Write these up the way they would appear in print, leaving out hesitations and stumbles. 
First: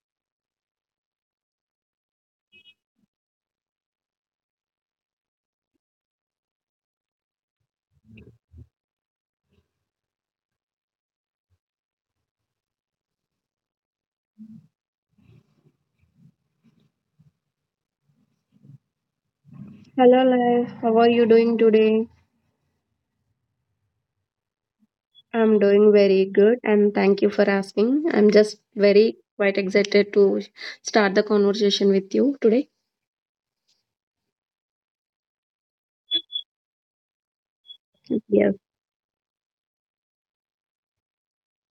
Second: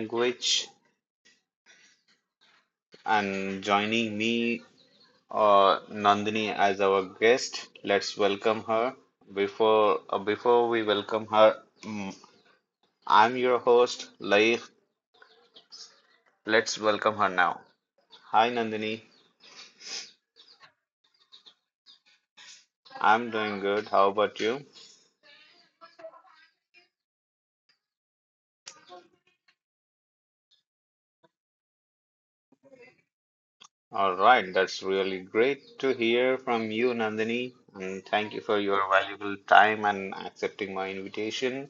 language and joining me, uh, Nandini as our guest. Let's welcome her. Before before we welcome her, mm, I'm your host, Laik. Let's welcome her now. Hi, Nandini. Hello, Life. How are you doing today? I'm doing good. How about you? I'm doing very good and thank you for asking. I'm just very quite excited to start the conversation with you today. All right, that's really great to hear from you, Nandini, and thank you Yes, for your valuable time and accepting my invitation.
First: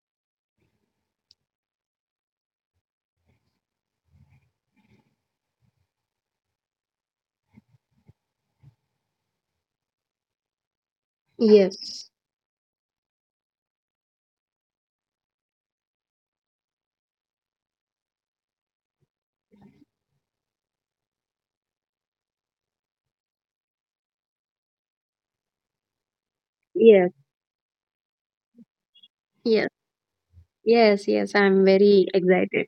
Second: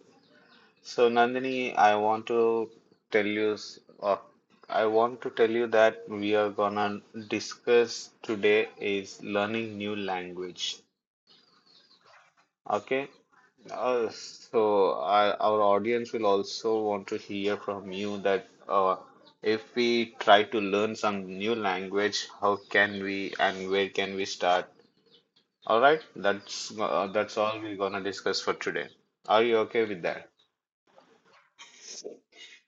So, Nandini, I want to tell you, I want to tell you that we are gonna discuss today is learning new language. yes, Okay, so our audience will also want to hear from you that if we try to learn some new language, how can we and where can we start? All right, yes, that's all we're gonna discuss for today. Are you yes, okay with that? yes, yes. I'm very excited.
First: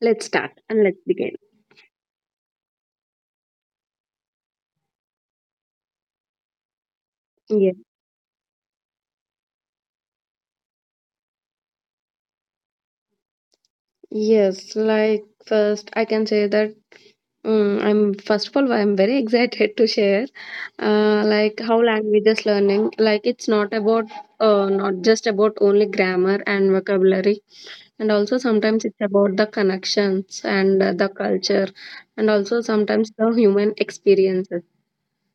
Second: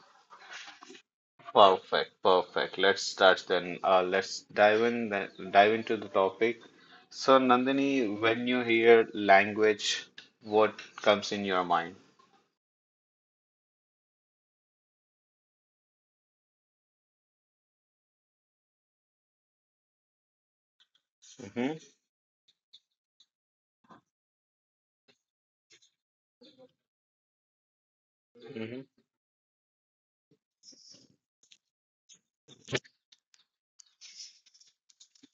Let's start and let's begin. Perfect, perfect. Let's start then. Let's dive in then, dive into the topic. So Yes, Nandini, when you hear language, what comes in your mind? yes. Like, first, I can say that I'm first of all, I'm very excited to share, like Mm-hmm. how languages learning, like it's not about, not just about only grammar and vocabulary, and also sometimes it's about the connections and the culture, and also sometimes the human experiences.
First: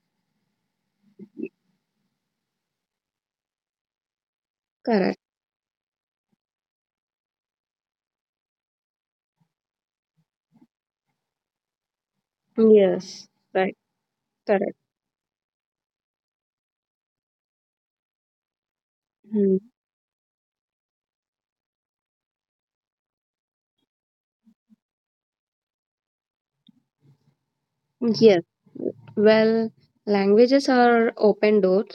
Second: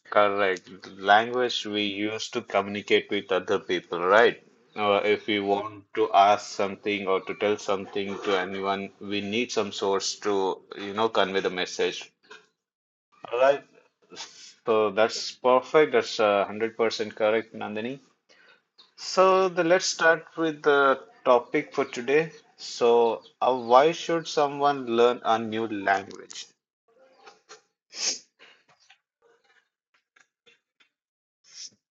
Correct. Language we use to communicate with other people, right? Correct. If we want to ask something or to tell something to anyone, we need some source to, you know, convey the message. Yes. All right. Right. Correct. So that's perfect. That's 100% correct, Nandini. So Mm. Let's start with the topic for today. So, why should someone learn a new language? Yes. Well, languages are open door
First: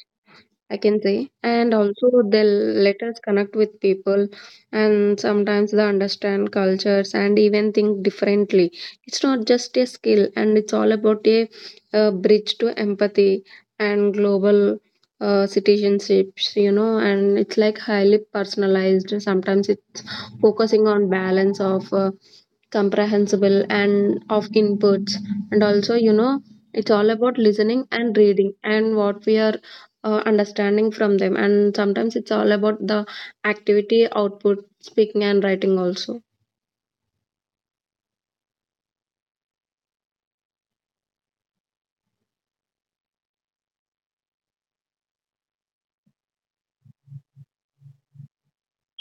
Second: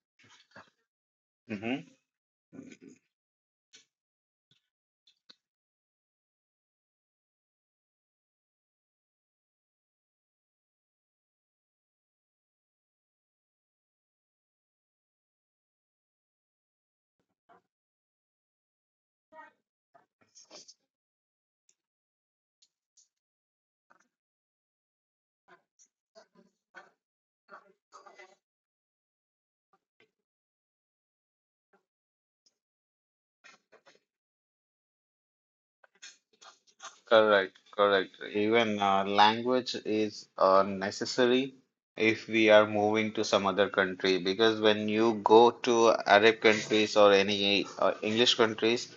I can say. And Mm-hmm. also, they'll let us connect with people, and sometimes they understand cultures and even think differently. It's not just a skill, and it's all about a bridge to empathy and global citizenships, you know. And it's like highly personalized. Sometimes it focusing on balance of comprehensible and of inputs, and also, you know, it's all about listening and reading and what we are understanding from them, and sometimes it's all about the activity output speaking and writing also. Correct, correct. Even language is necessary if we are moving to some other country because when you go to Arab countries or any English countries,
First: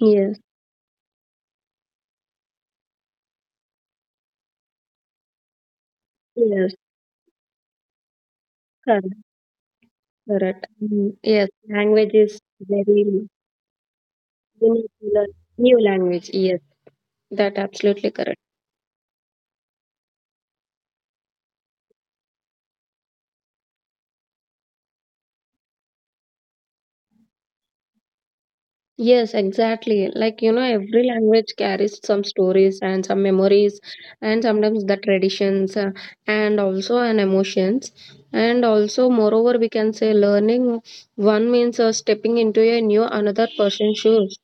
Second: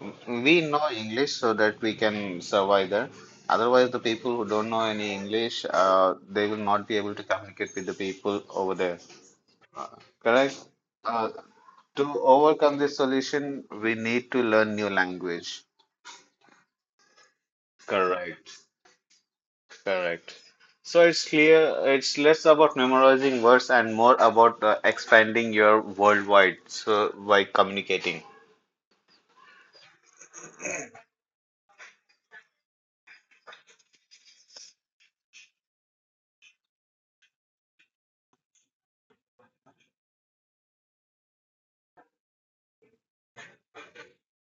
Yes. We know English so that we can survive there. Otherwise, the people who don't know any English, they will Yes. not be able to communicate with the people over there. Correct. Correct. Correct? Mm, Uh, yes. to Language is overcome this very. solution, we need to We learn need new to learn language. new language. Yes, that absolutely correct. Correct. Correct. So it's clear, it's less about memorizing words and more about expanding your worldwide. So by communicating. Yes, exactly. Like, you know, every language carries some stories and some memories, and sometimes the traditions and also an emotions. And also, moreover, we can say learning one means stepping into a new another person's shoes.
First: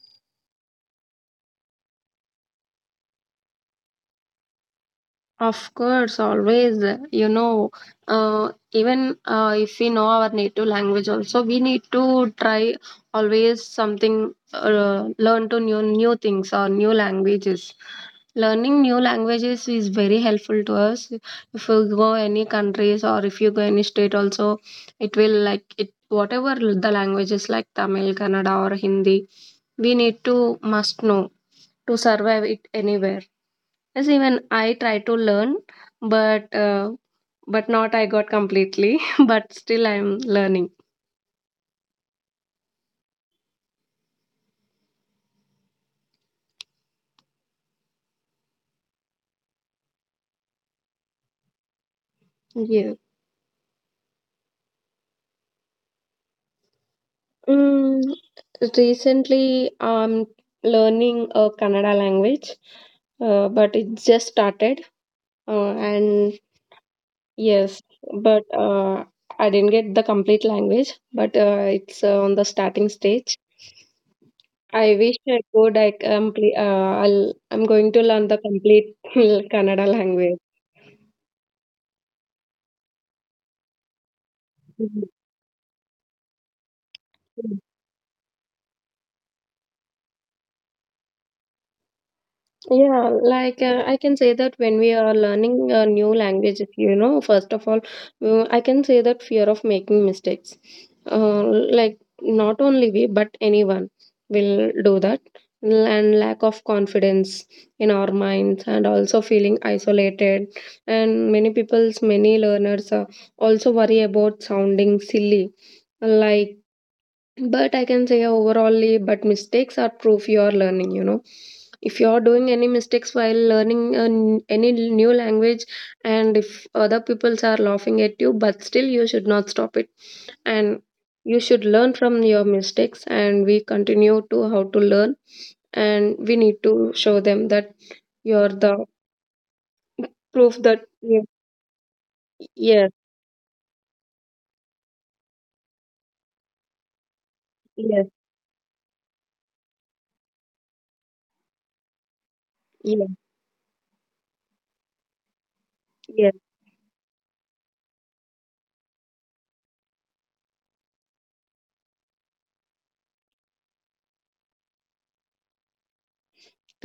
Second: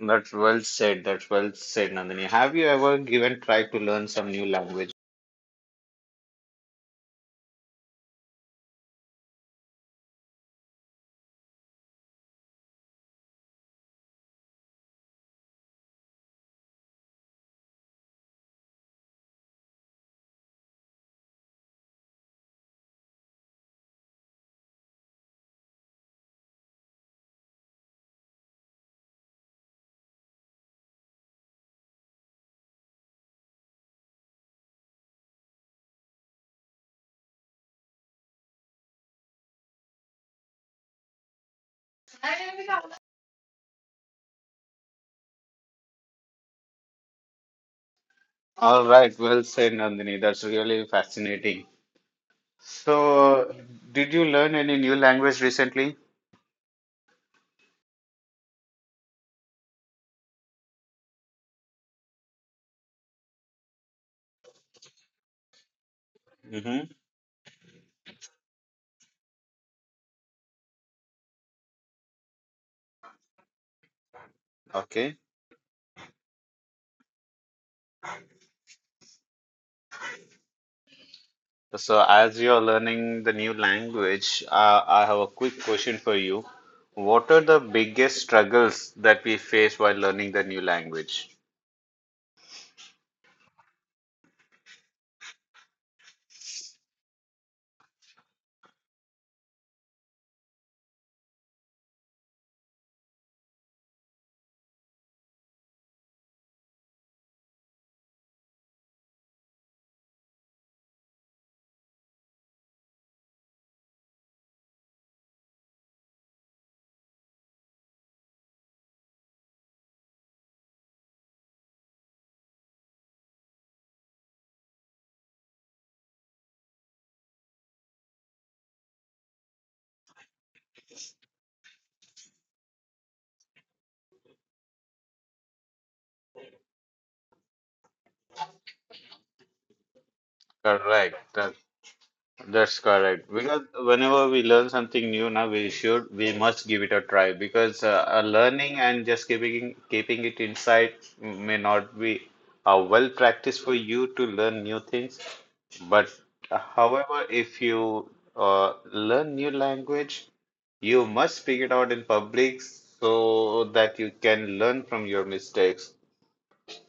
That's well said. That's well said, Nandini. Have you ever given try to learn some new language? Of course, always. You know, even if we know our native language, also we need to try always something, learn to new things or new languages. Learning new languages is very helpful to us. If you go any countries or if you go any state, also it will like it, whatever the languages like Tamil, Kannada, or Hindi, we need to must know to survive it anywhere. Yes, even I try to learn, but uh, but not I got completely. But still, I'm learning. All right, well said, Nandini. That's really fascinating. Yeah. So, did you learn any new language recently? Mm, recently, I'm learning a Kannada language, but it just started. And Mm-hmm. yes, but I didn't get the complete language, but it's on the starting stage. I Okay. wish I could. I complete. I'm going to learn the complete Kannada language. So, as you're learning the new language, I have a quick question for you. What are the biggest struggles that we face while learning the new language? Yeah, like I can say that when we are learning a new language, you know, first of all, I can say that fear of making mistakes. Like not only we, but anyone will do that. And lack of confidence in our minds, and also feeling isolated. And many people's, many learners also worry about sounding silly. Like, but I can say overallly, but mistakes are proof you are learning, you know. If you are doing any mistakes while learning an, any new language, and if other peoples are laughing at you, but still you should not stop it, and you should learn from your mistakes. And we continue to how to learn, and we need to show them that you're the proof that Correct. you. That's Yes, correct. Because whenever we learn something new now, we must give it a try because yes, learning and just keeping it inside may not be well yes, practiced for you to learn new things. But yes, however, if you learn new language, you must speak it out in public so that you can learn from your mistakes.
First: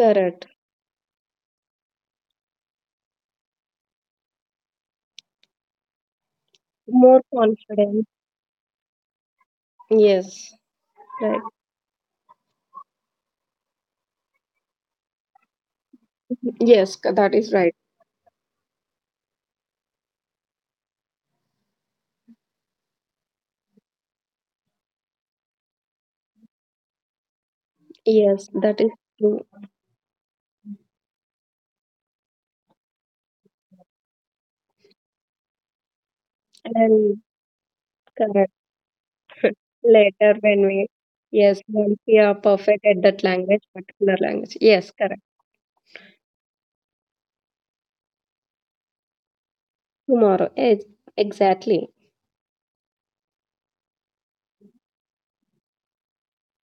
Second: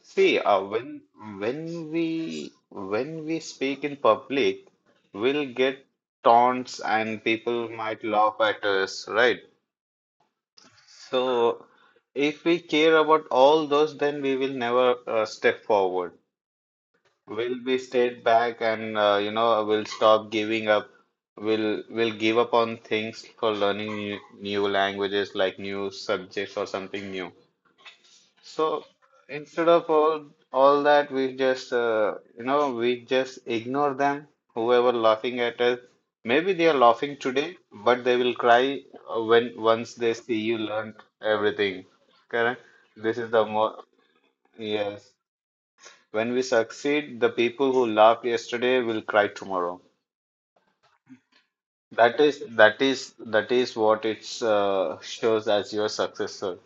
See, when we speak in public, we'll get taunts More and people might confident. laugh at us, right? Yes, right. So if we care about all those, then we will never step forward. Yes, that is Will right. we stayed back and you know will stop giving up. Will give up on things for learning new languages like new subjects or something new. Yes, that So is true instead of all that, we just you know we just ignore them. Whoever laughing at us, maybe they are laughing and today, but they will correct. cry when once they Later, see you when we, learned yes, everything. once we are Correct? perfect at This that is the language, more particular language. Yes, yes. correct. When we succeed, the people who laughed yesterday will cry tomorrow. Tomorrow. Yes, exactly. That is what it shows as your successor.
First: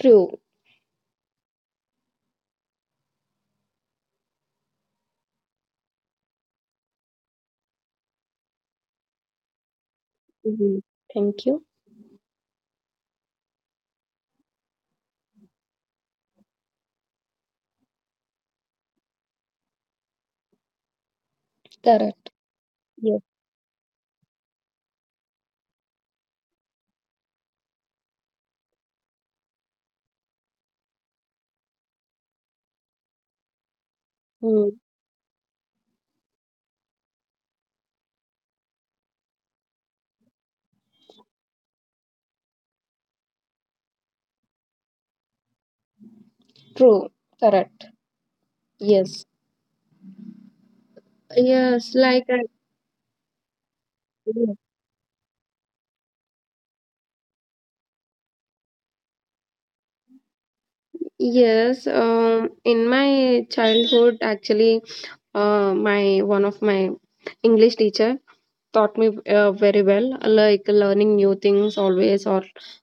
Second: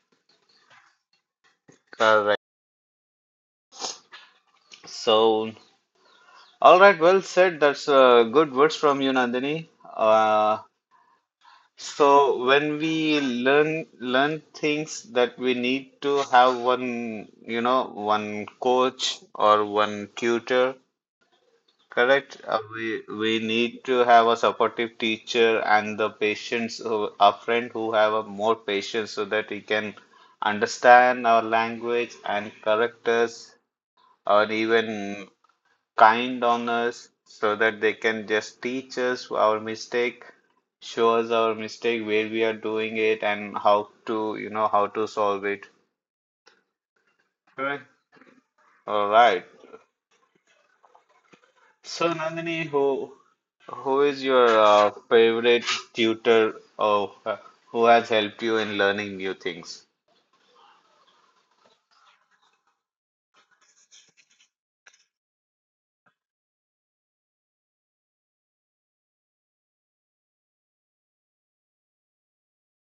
True. Correct. So, all right, well said. That's good words from you, Nandini. Uh, Mhm. Thank you. so when we learn learn things that we need to have one, you know, one coach or one tutor. Correct. Correct. Uh, we Yes. we need to have a supportive teacher and the patients, who, a friend who have a more patience so that he can understand our language and correct us or Mm. even kind on us so that they can just teach us our mistake, show us our mistake, where we are doing it and how to, you know, how to solve it. True. Correct. Correct. All Yes. right. Yes, So like Nandini, who is your favorite tutor or who has helped you in learning new things? yes. In my childhood, actually, my one of my English teacher taught me very well, like learning new things always, or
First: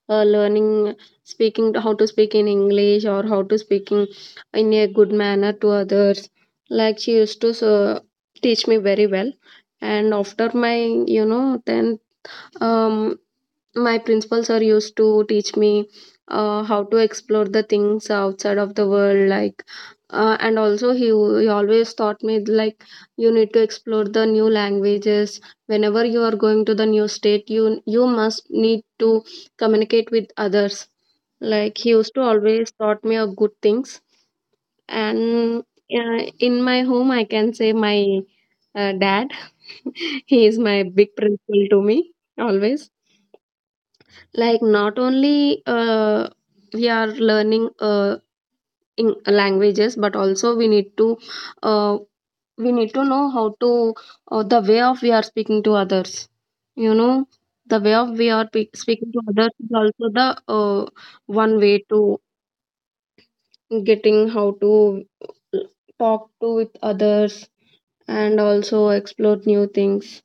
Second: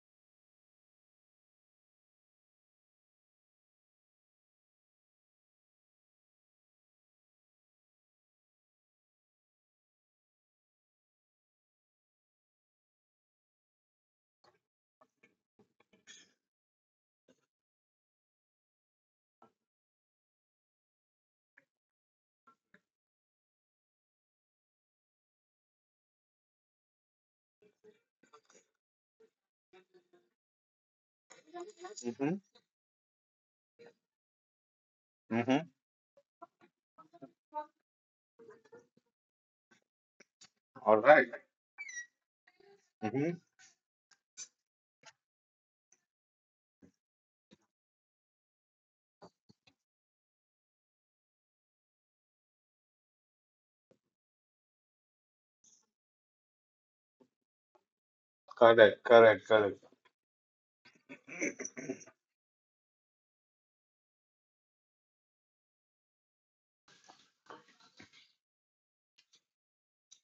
learning speaking, how to speak in English, or how to speaking in a good manner to others. Like, she used to teach me very well. And after my, you know, 10th, um my principal sir used to teach me how to explore the things outside of the world, like and also he always taught me like you need to explore the new languages. Whenever you are going to the new state, you must need to communicate with others. Like, he used to Mm-hmm. always taught me of good things. And Mm-hmm. In my home, I can say my dad, he is my All big right. principal to me always. Mm-hmm. Like, not only we are learning in languages, but also we need to uh, we need to know how to, the way of we are speaking to others, you know, the way of we are Correct. speaking to Correct. others is Correct. also the uh, one way to getting how to uh, talk to with others and also explore new things.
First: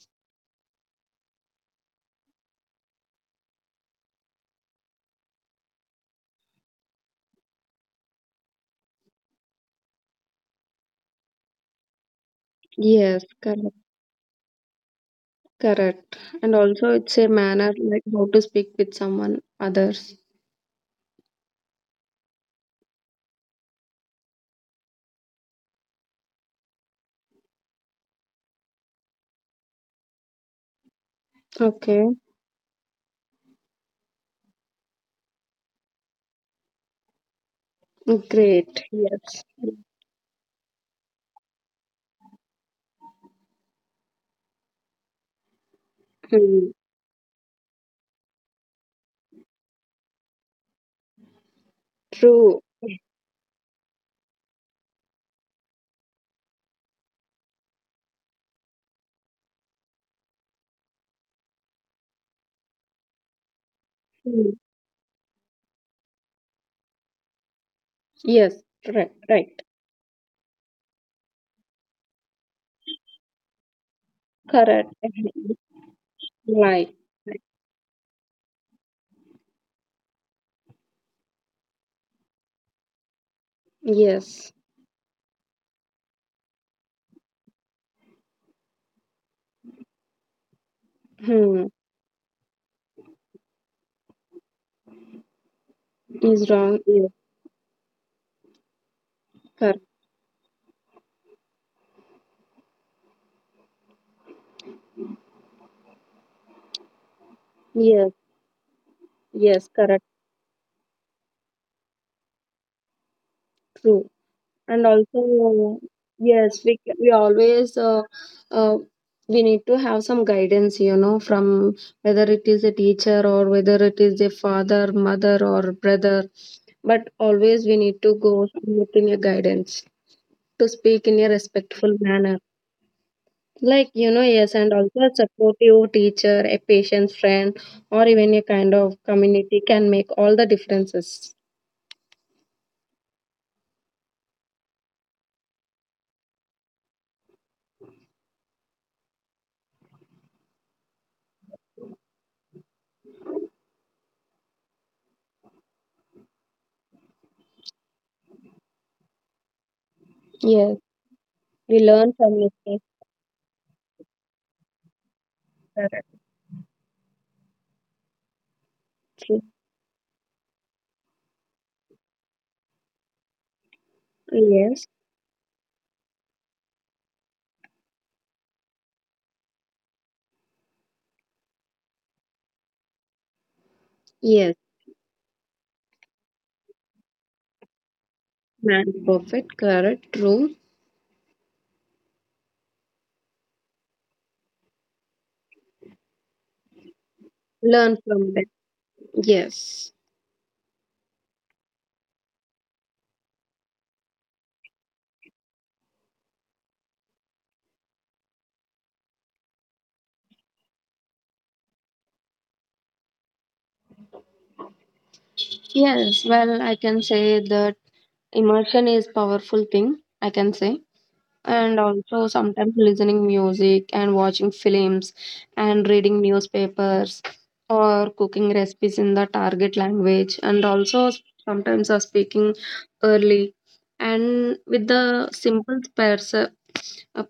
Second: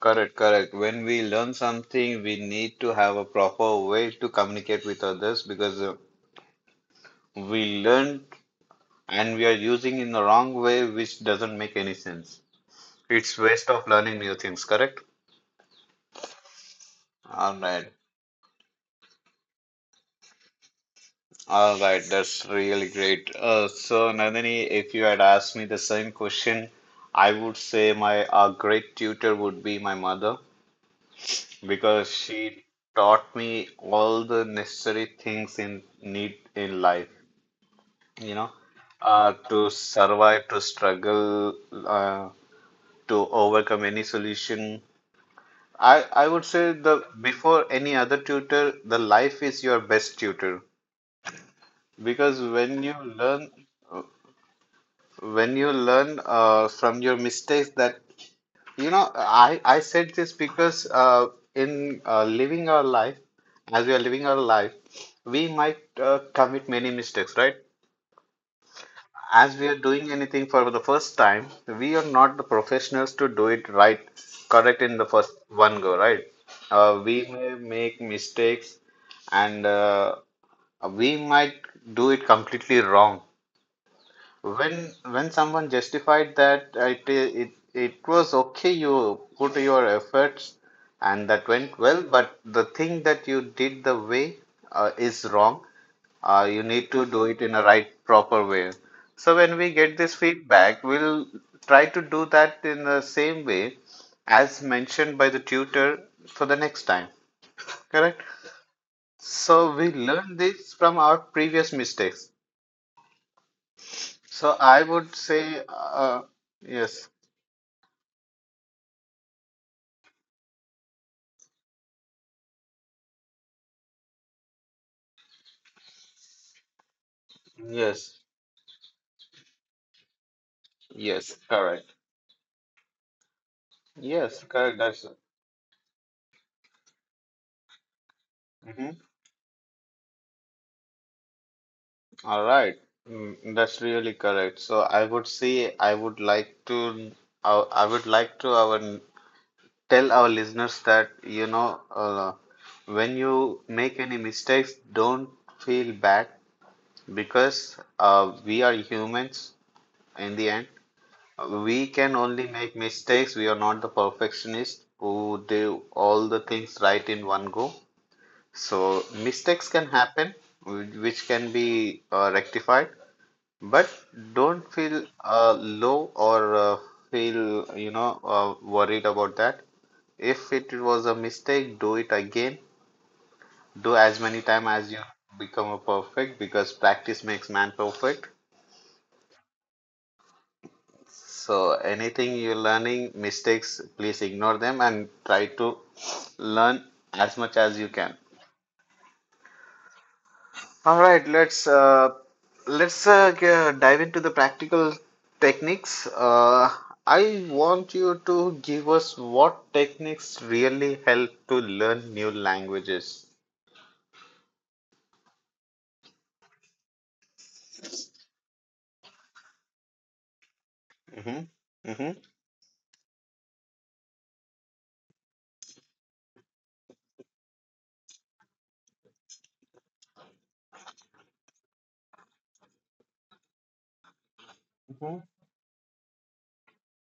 Correct. Correct. When we learn something, we need to have a proper way to communicate with others because we learn and we are using in the wrong way, which doesn't make any sense. Yes, It's waste correct. of learning new things. Correct. Correct. And also it's a All manner, right. like how to speak with someone others. All right, that's really great. So, Nandini, if you had asked me the same question, I would say my great tutor would be my mother Okay, because she taught me all the necessary things in need in life, you know, great. Yes. To survive, to struggle, uh, to overcome any solution. I would Hmm. say the before any other tutor, the life is your best tutor because True. When you learn from your mistakes that you know I said this because in living our life as we are living Hmm. our life, we might commit many mistakes, right? Yes, right, right. As we are doing anything for the first time, we are not the professionals to do it right, correct, Correct. in the first Mhm. one go, right? Right. We may make mistakes, and we might do it completely wrong. Yes. When someone justified that it was okay, you put your efforts and that Hmm. went well, but the thing that you did the way is wrong. Is You wrong. need Yes, to do it in a right proper way, so when correct. we get this feedback we'll try to do that in the same way as mentioned by the tutor for the next time, Yes, correct? So yes, we correct. learn this from our previous mistakes. True. So And I would say also, uh, yes, we yes. always uh, we need to have some guidance, you know, from, whether it is a teacher or whether it is a father, mother, or brother. But always we need to Yes, go with a guidance. To speak in a yes, respectful correct. manner, like, you know, yes, Yes, and also correct. a That's supportive teacher, a patient friend, or even a kind of mhm. community can make all the differences. All right. Mm, that's really correct. So I would say I would like to our tell our listeners that you know when you make any mistakes, don't feel bad because we are humans in Yes, the end. we learn We from can only mistakes. make mistakes. We are not the perfectionist who Correct. do all the things right in one go. So mistakes can happen, which can be rectified, but Yes. don't feel low or feel you know worried about that. If it was a mistake, do it again. Do as Yes, many time as you become a perfect because practice makes man perfect. man perfect. Correct. True. So anything you're learning, mistakes, please ignore them and try to learn as Learn much as from you them. can. Yes. All right, let's dive into the practical techniques. I want you to give us what techniques really help to learn new languages. Yes, well, I can say that immersion is powerful thing, I can say. Mm-hmm. And also Mm-hmm. sometimes listening music and watching films and reading newspapers or cooking recipes in the target language, and also sometimes are speaking early and with the Mm-hmm. simple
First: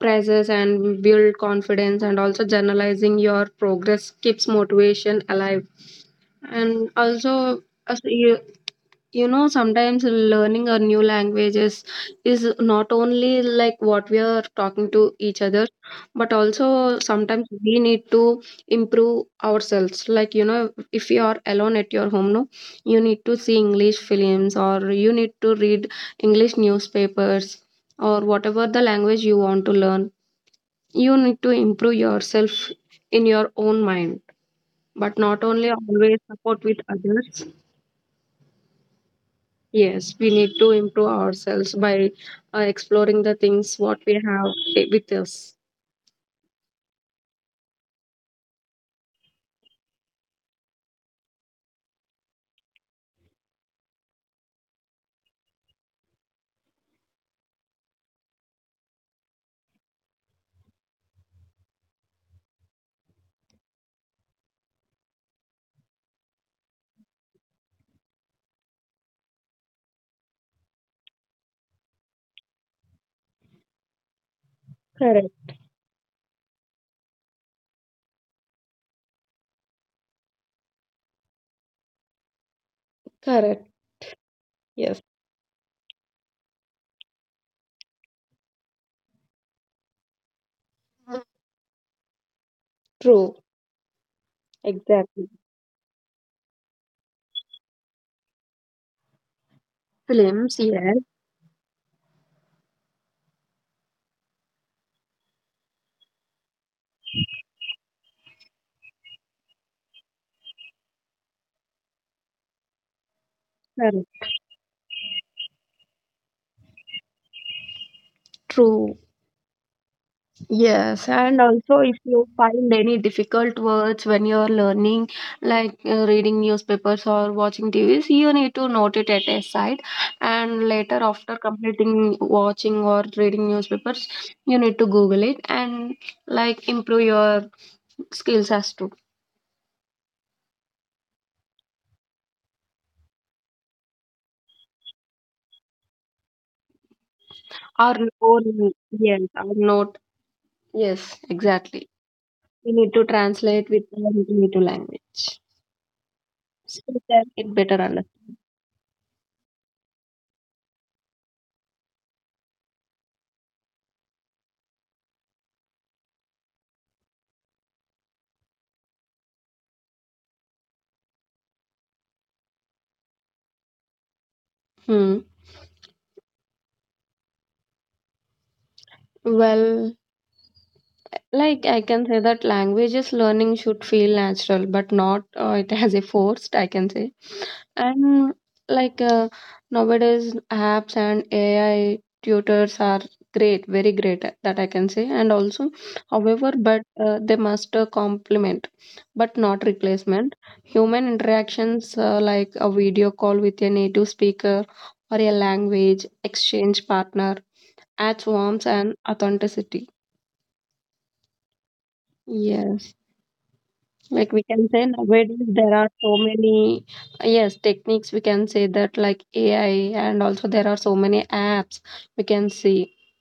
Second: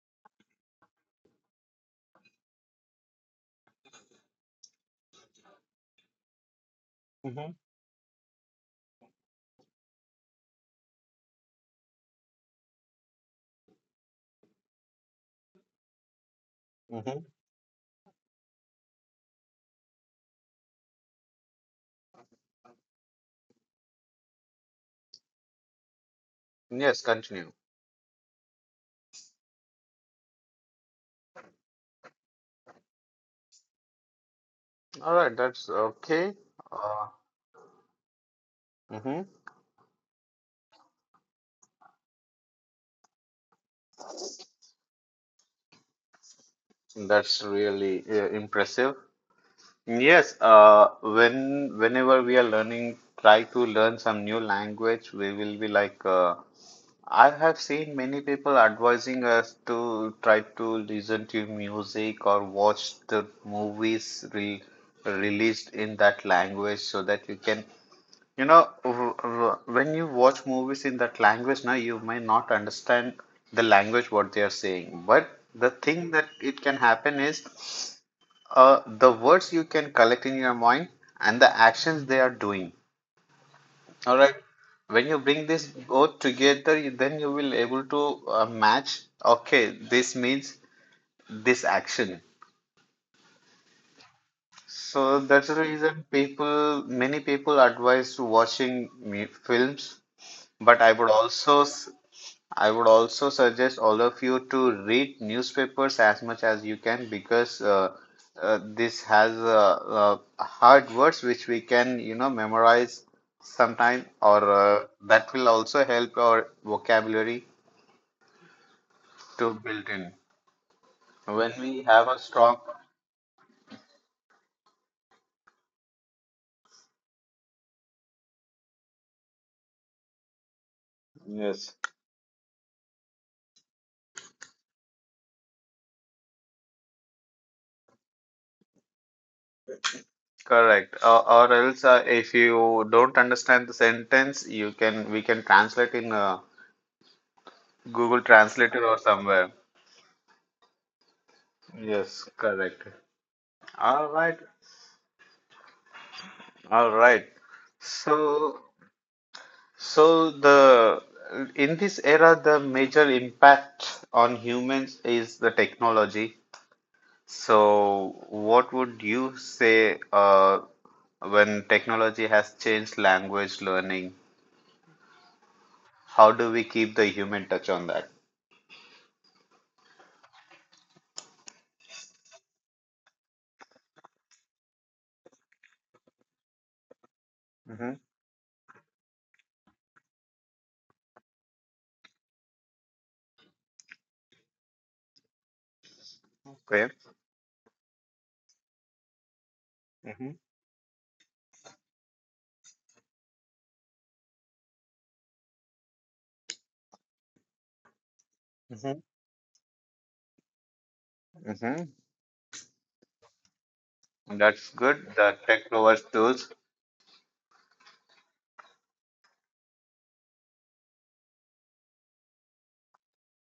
praises and build confidence, and also journalizing your progress keeps motivation alive. And Mm-hmm. also, as you, you know, sometimes learning a new languages is not only like what we are talking to each other, but also Mm-hmm. sometimes we need to improve ourselves, like, you know, if you are alone at your home, no, you need to see English films or you need to read English Yes, newspapers continue. or whatever the language you want to learn, you need to improve yourself in your own mind, All but right, not that's only always okay. support with Uh, others. Mm-hmm. Yes, we need to improve ourselves by exploring the things what we have with us. That's really impressive. Yes, whenever we are learning, try to learn some new language, we will be like I have seen many people advising us to try to listen to music or watch the movies re released in that language so that you can, you know, r r when you watch movies in that language now, you may not understand the language what they are saying. But the Correct. thing that it can happen is the words you can collect in your mind and the actions they are doing. Correct. All right. When you Yes. bring this both together, then you will able to match. Okay, this means this action. True. So that's the Exactly. reason people, many people advise to watching me films. But Films, I would yes, also I would also suggest all of you to read newspapers as much as you can because this has hard words which we can, you know, memorize sometime, or correct. That will also help our vocabulary True. to build in. Yes, When and we have also a if you strong find any difficult words when you're learning, like reading newspapers or watching TVs, you need to note it at a side. And later, after Yes. completing watching or reading newspapers, you need to Google it and like improve your skills as to, Correct. Or else, if you don't understand the sentence, you can we can translate in Google or or Translator or somewhere. yes or note. Yes, exactly. Yes. Correct. We need to translate All with right. the native language All so right. that it better So, understand. so the in this era, the major impact on humans is the technology. So, what would you say when technology has changed language learning? Hmm. How do we keep the human touch on that? Well, like I can say that languages learning should feel natural, but not it has a forced, I can say. And, like, nowadays apps and AI tutors are great, very great. That I can say. And also, however, Okay. but they must complement, but not replacement. Human interactions, like a video call with a native speaker or a language exchange partner, adds Mm-hmm. warmth and authenticity. Mm-hmm. Yes. Like, That's we can good. say The tech nowadays provides there are so tools. many, yes, techniques, we can say, that like AI, and also there are so many apps we can see.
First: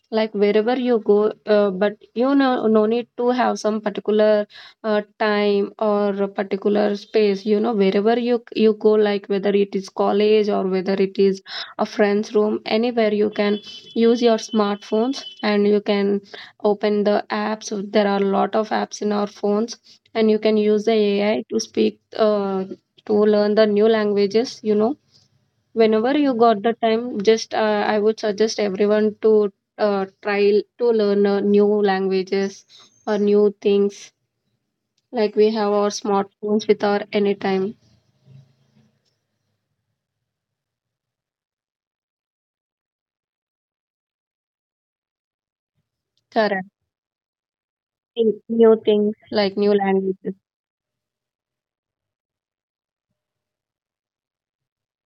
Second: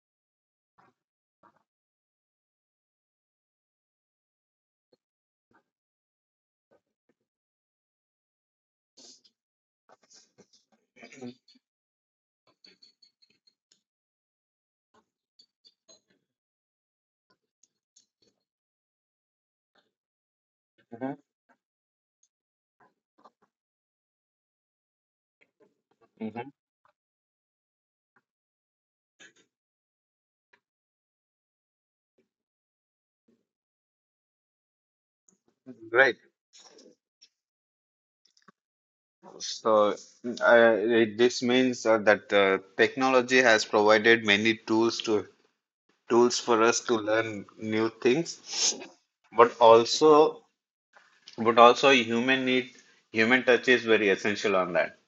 Like, wherever you go, but, you know, no need to have some particular time or a particular space. You know, wherever you go, like whether it is college or whether it is a friend's room, anywhere you can use your smartphones, and you can open the apps. There are a lot of apps in our phones, and you can use the Mm-hmm. AI to speak, to learn the new languages, you know. Whenever you Mm-hmm. got the time, just I would suggest everyone to try to learn new languages or new things, like we have our Great. smartphones with our anytime. So, this means that technology has provided many tools to tools for Correct. us to learn new things, New things, but like new languages. also, but also human need human touch is very essential on that.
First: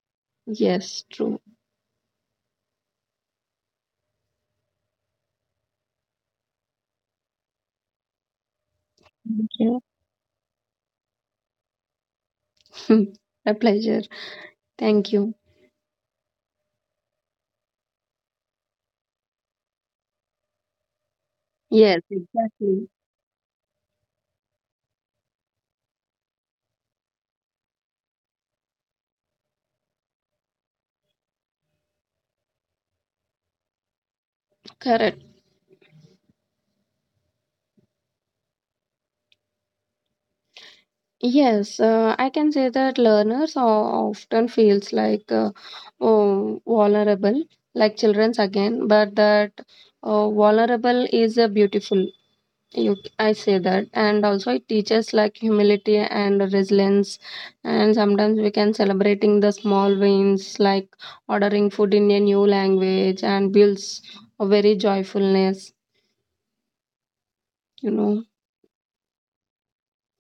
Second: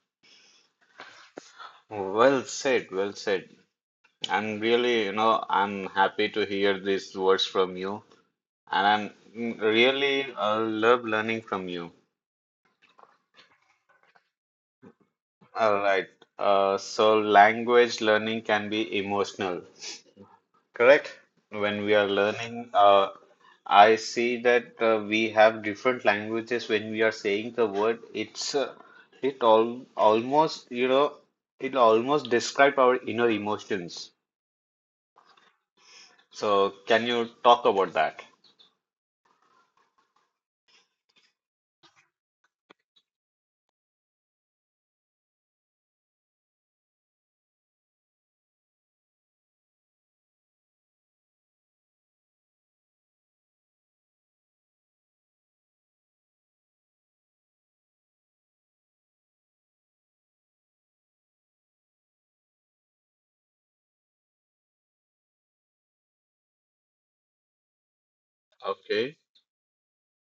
Yes, true. Well said, well said. I'm really, you know, I'm happy to hear these words from you, and I'm Thank really love learning from you. you. A pleasure. Thank you. All right. So language learning can be emotional. Correct. When we Yes, are learning, exactly. I see that we have different languages when we are saying the word. It's it all almost you know it almost describe our inner emotions. Correct. So can you talk about that? Yes, I can say that learners often feels like, oh, vulnerable, like childrens again, but that vulnerable is a beautiful. You, I say that, and also it teaches like humility and resilience. And sometimes we can celebrating the small wins, like ordering food in a new language, and builds a very joyfulness, you know. Okay,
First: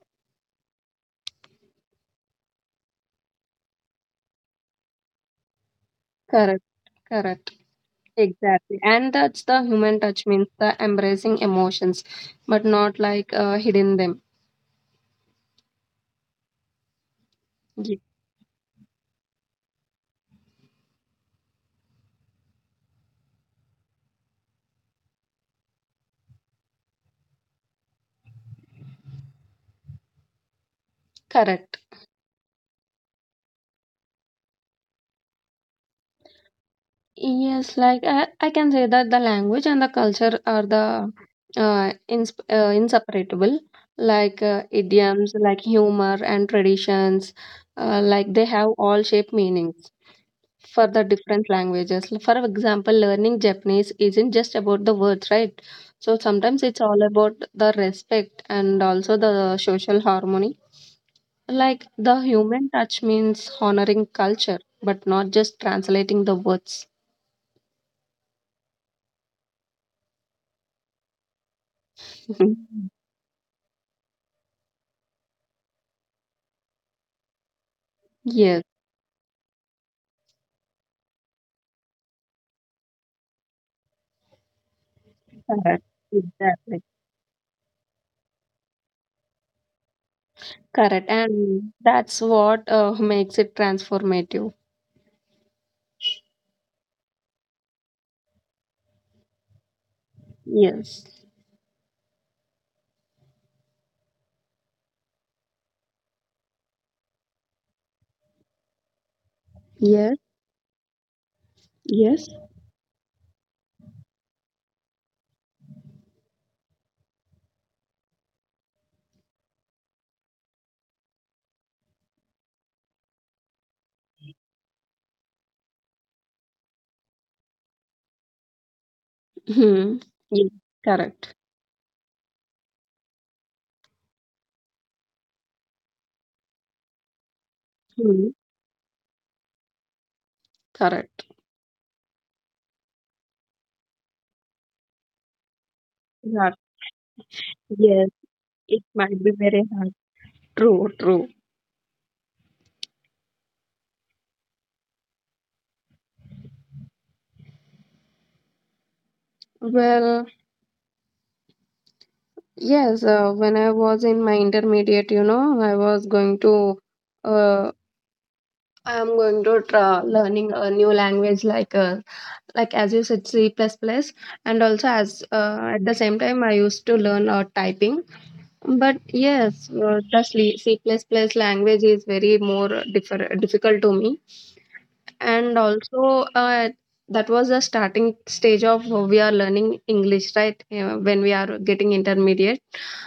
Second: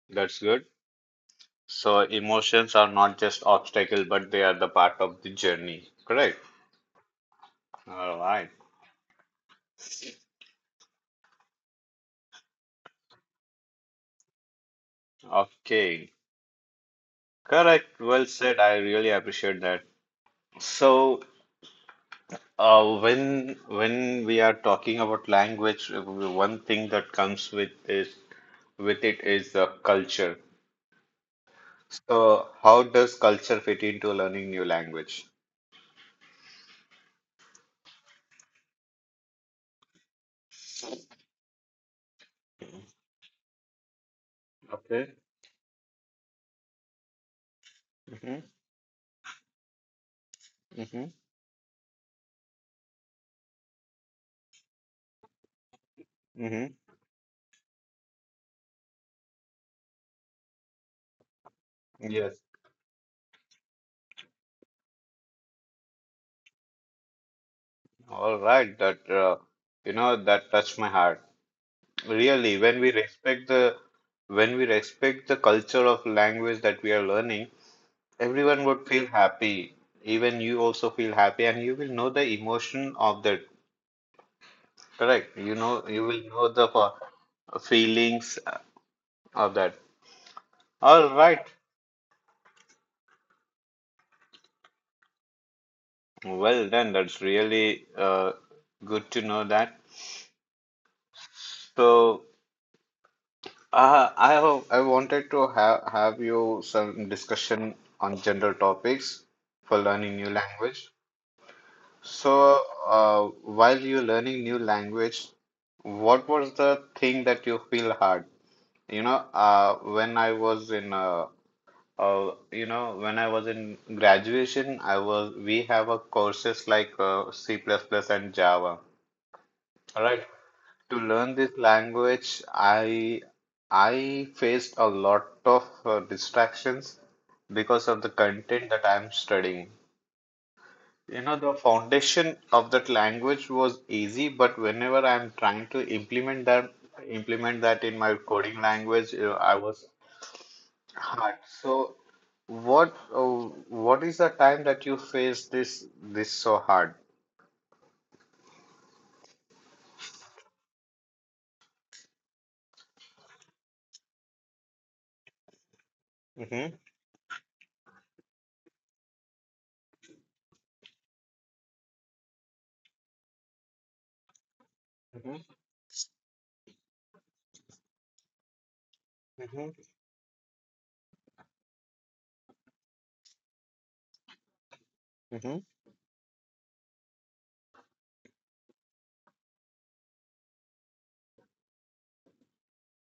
that's good. So emotions are not just obstacle, but they are the part of the journey. Correct. Correct, correct. All right. Exactly. And that's the human touch means the embracing emotions, but not like hidden them. Okay. Ye- Correct. Well said. I really appreciate that. So when we are talking about language, one thing that comes with it is the culture. Correct. So, how does culture fit into learning new language? Yes, like I can say that the language and the culture are the inseparable, like Okay. idioms, like humor and traditions, like Mm-hmm. they have all shape meanings for the Mm-hmm. different languages. For example, learning Japanese isn't just about the words, right? So sometimes Mm-hmm. it's all about the respect and also the social harmony. Like, the Yes. human touch means honoring culture, but not just translating the words. All right. That that touched my heart. Really, when Mhm. we respect the when we respect the culture of language that we are learning, Yes, everyone would feel happy. Even you also feel happy, and you will know the emotion of the correct. You correct. know, you will know the Exactly. Feelings of that. Correct. All right. And that's what makes it transformative. Well done. That's really good to know that. Yes. So, I wanted to have you some discussion on general topics for Yes. learning new language. Yes. So, uh, while you're learning new language, what was the thing that you feel hard? You know, uh, when I was in when I was in graduation, I was we have a courses like C++ plus plus and Java. Hmm. All right. Yes. To learn Correct. this language, I faced a lot of distractions because of the Hmm. content that I'm studying. You Correct. know, the foundation of that language was easy, but whenever I'm trying to Yeah. Implement that in Yes. my coding It language, might be I very was hard. True. hard. So what uh, what is the time that you face this so hard? Well, yes, when I was in my intermediate, you know, Mm-hmm. Uh, I'm going to try learning a new language like as you said C++ plus plus, and also as Mm-hmm. At the same time I used to learn typing. But yes, Mm-hmm. The C++ plus plus language is very more differ difficult to me. And Mm-hmm. also, that was the starting stage of we are learning English, right? When we are getting intermediate.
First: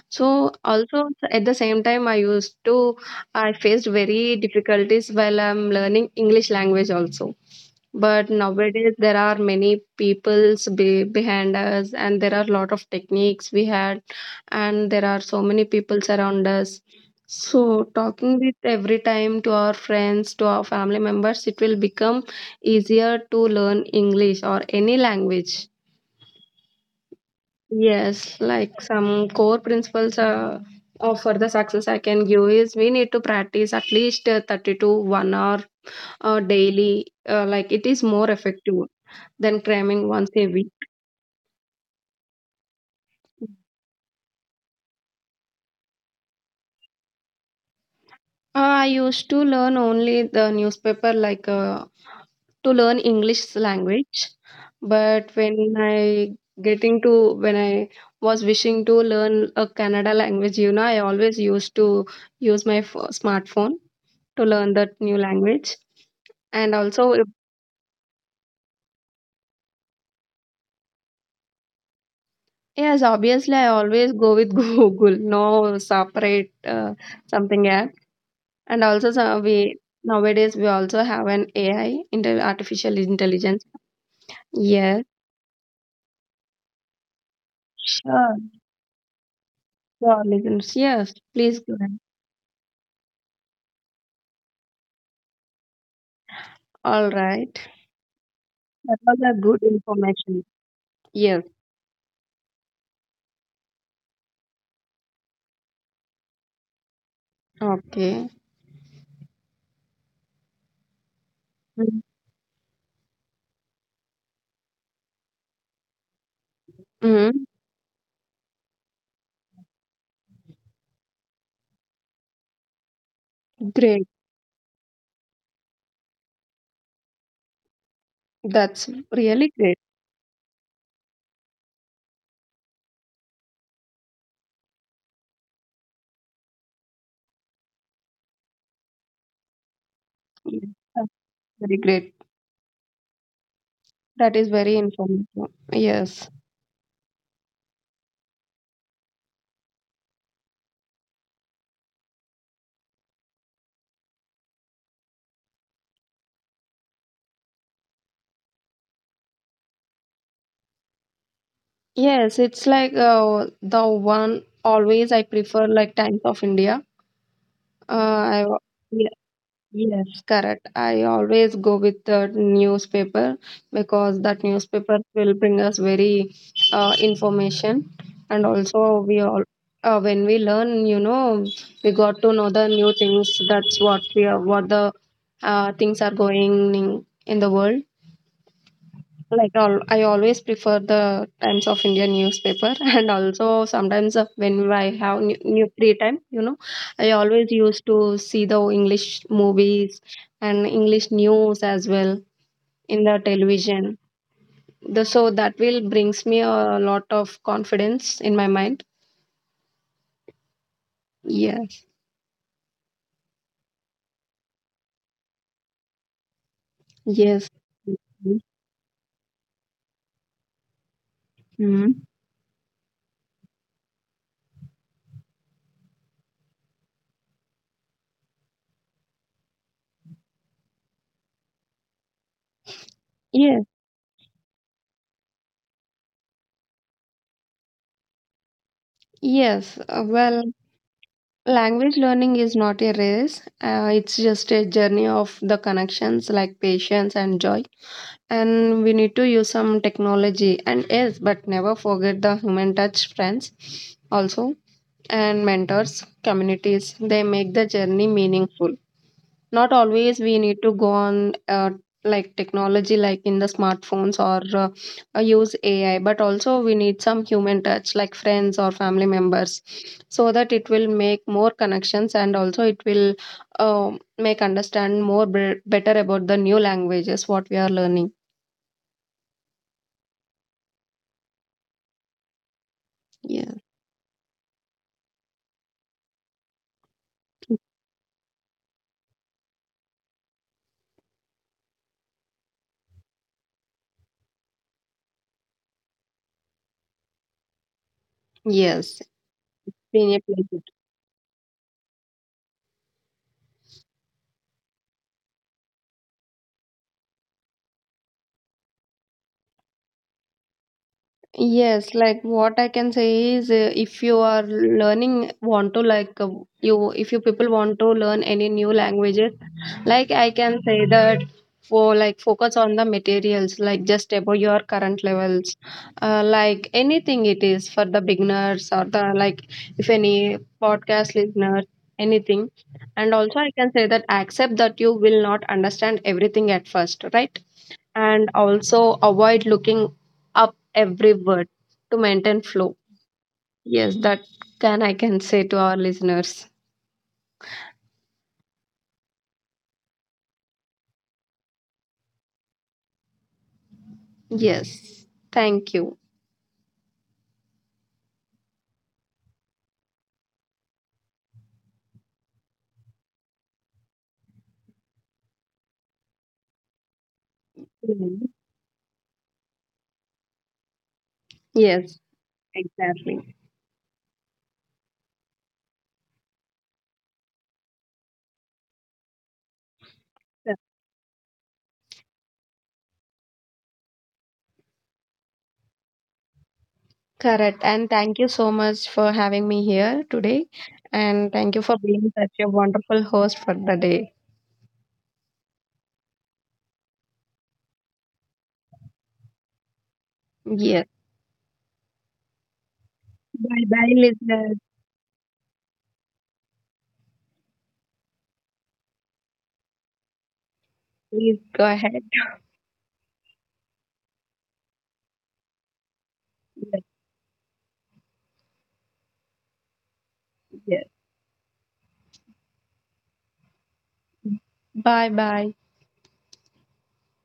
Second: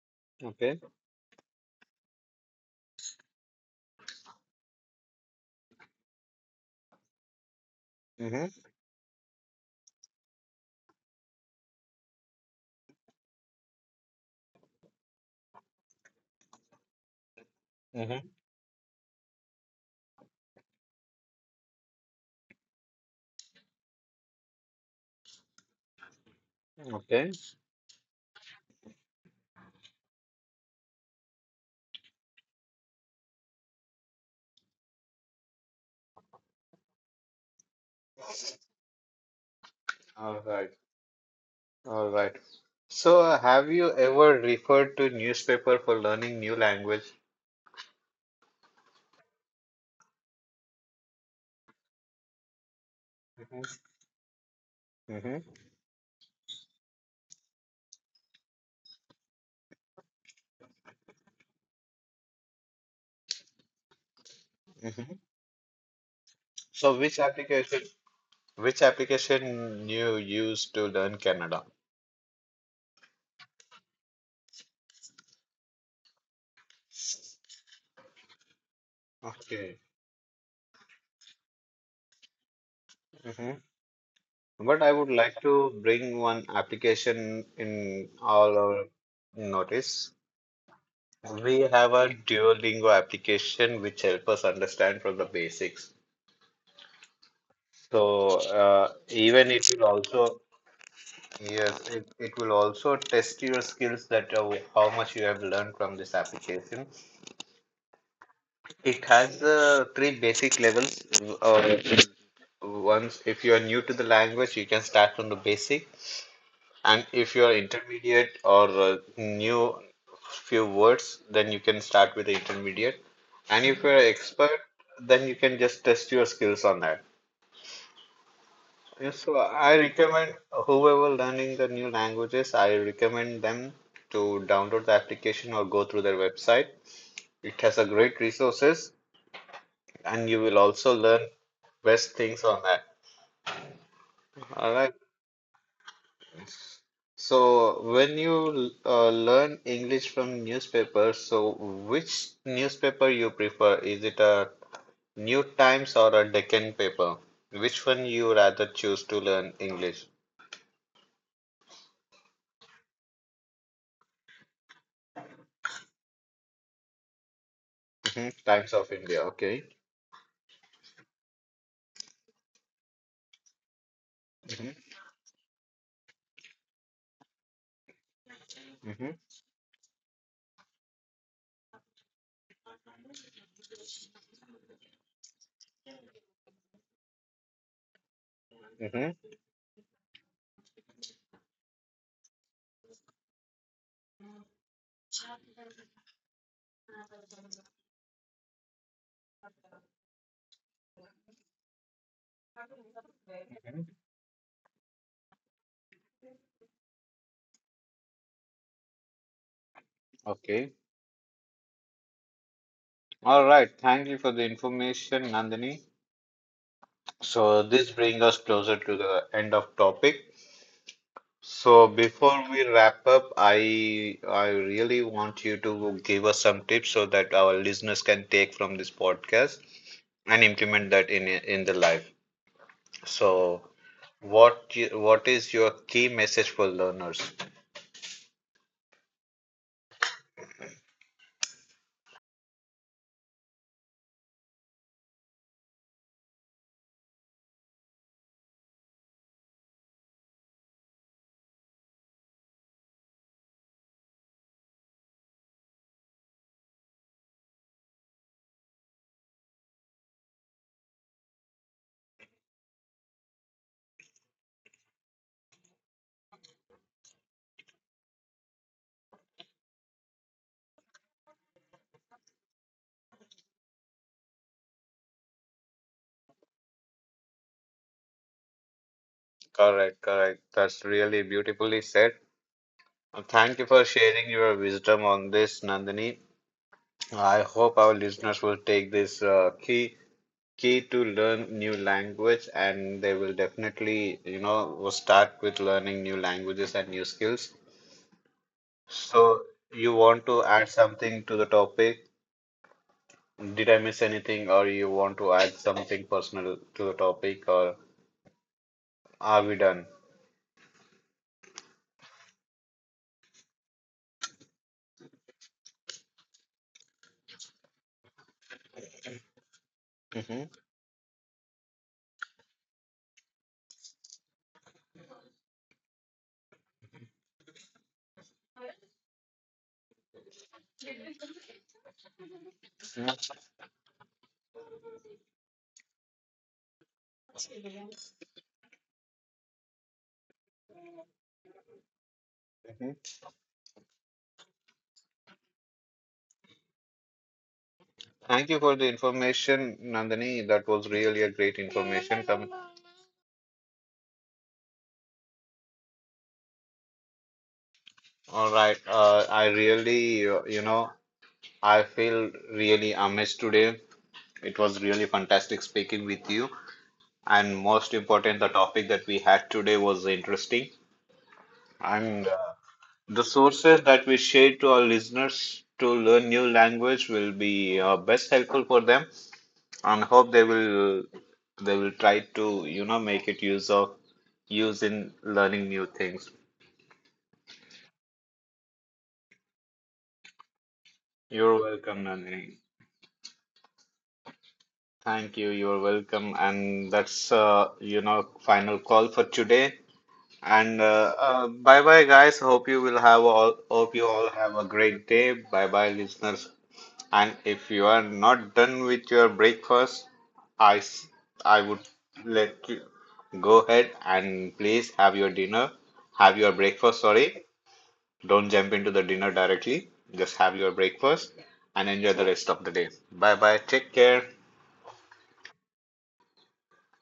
So Okay. also at the same time, I used to I faced very difficulties while I'm learning English language also, but Mm-hmm. nowadays there are many peoples behind us and there are a lot of techniques we had, and there are so many peoples around us, so Mm-hmm. talking with every time to our friends to our family members, it will become easier to learn English or any language. Okay. Yes, like some core principles, of for the success I can give is we need to practice at least 30 to 1 hour daily, like it is more effective than cramming once All a week. right. All right. So have you ever referred to newspaper for learning new language? I used to learn only the newspaper, like to learn English Mm-hmm. language. But Mm-hmm. when I was wishing to learn a Kannada language, you know, I always used to use my smartphone to learn that new Mm-hmm. language. And So also, if- which application you use to learn Canada? yes, obviously, I always go with Google, no separate something else. And also, so we Okay. nowadays we also have an AI, artificial intelligence. But I Yes, would like to bring one application in sure. all our notice. Sure, listeners. Yes, please We go have ahead. a Duolingo application which help us understand from the basics. All right. So That was a even good it will also information. Yes. yes, it will also test your skills that how much you have learned from this application. Okay. It has three basic levels. Uh, once if you are new to the language, you can start from the basic. And if Mm-hmm. you're intermediate or new few words, then you can start with the intermediate. And if you're Great. expert, then you can just test your skills on that. That's Yeah, so really great. I recommend whoever learning the new languages, I recommend them to download the application or go through their website. It has a great resources and you will Yes, also that's learn very great. best things on that. That is very All right. informative. Yes. So, when you learn English from newspapers, so which newspaper you prefer? Is it a New Times or a Deccan paper? Which one you rather choose to learn English? Yes, it's like the one always I prefer like Times of India. I Mhm, wa- Times of India. Okay. yes, correct. I always go with the newspaper because that Mhm, newspaper will bring us very information, and also mhm, we all when we learn, you know, we got to know the new things. That's what we are, what the things are going in the world, mhm, like all, I always prefer the Times of India newspaper. And also sometimes when I have new free time, you know, I always used to see the English movies and English news as well in the mhm. television. The, so that will brings me a lot of confidence in my mind. Okay. Yes. All right. Thank you for the information, Nandini. Yes. So this brings us closer to the end of topic. So Hmm. before we wrap up, I really want you to give us some tips so that our listeners can take from this podcast and implement that in the life. Yes, So what is your key message for learners? yes. Well, language learning is not a race. It's just a journey of the connections like patience and joy. And we need to use some technology, and yes, but never forget the human touch, friends. Also, and mentors, communities, they make the journey meaningful. Not always we need to go on like technology, like in the smartphones or use AI, but also we need some human touch like friends or family members, so that it will make more connections, and also it will, uh, make understand more better about the new languages what we are learning. Correct, correct. That's really beautifully said. Yeah. Thank you for sharing your wisdom on this, Nandini. I hope our listeners will take this key to learn new language and they will definitely will start with learning new languages and new skills. Yes, So you been a want to pleasure. add something to the topic? Did I miss anything or you want to add something personal to the topic, or are we done? Yes, like what I can say is, if you are learning, want to like you, if you people want to learn any new languages, like I Hmm. can say that for like focus on the materials, like just above your current levels, like anything it is for the beginners or the like, if any podcast listeners, anything, and also I can say that accept that you will not understand everything at first, right? And also avoid looking up every word to maintain flow. Hmm. Yes, that can I can say to our listeners. Thank you for the information, Nandini. That was really a great information. Come, Yes, thank you. all right. I I feel really amazed today. It was really fantastic speaking with you. And most Mhm. important, the topic that we had today was interesting. Yes, And the exactly. sources that we share to our listeners to learn new language will be best helpful for them, and hope Yeah. They will try to make it use of use in learning new things. Correct. And thank you so much for having me here today. And thank You're you for welcome, being such a Nandini. wonderful host for the day. Thank you. You're welcome. And that's final call for today. And Yes. Bye bye, guys. Hope you will have all. Bye bye, Hope you all have listeners. a great day. Bye bye, listeners. And if you are not done with your breakfast, I s- Please I go would ahead. let you go ahead and please have your dinner. Have your breakfast. Sorry, don't jump into the dinner directly. Just have Yes. your Yes. breakfast and enjoy the rest of the day. Bye bye. Take care. Bye bye.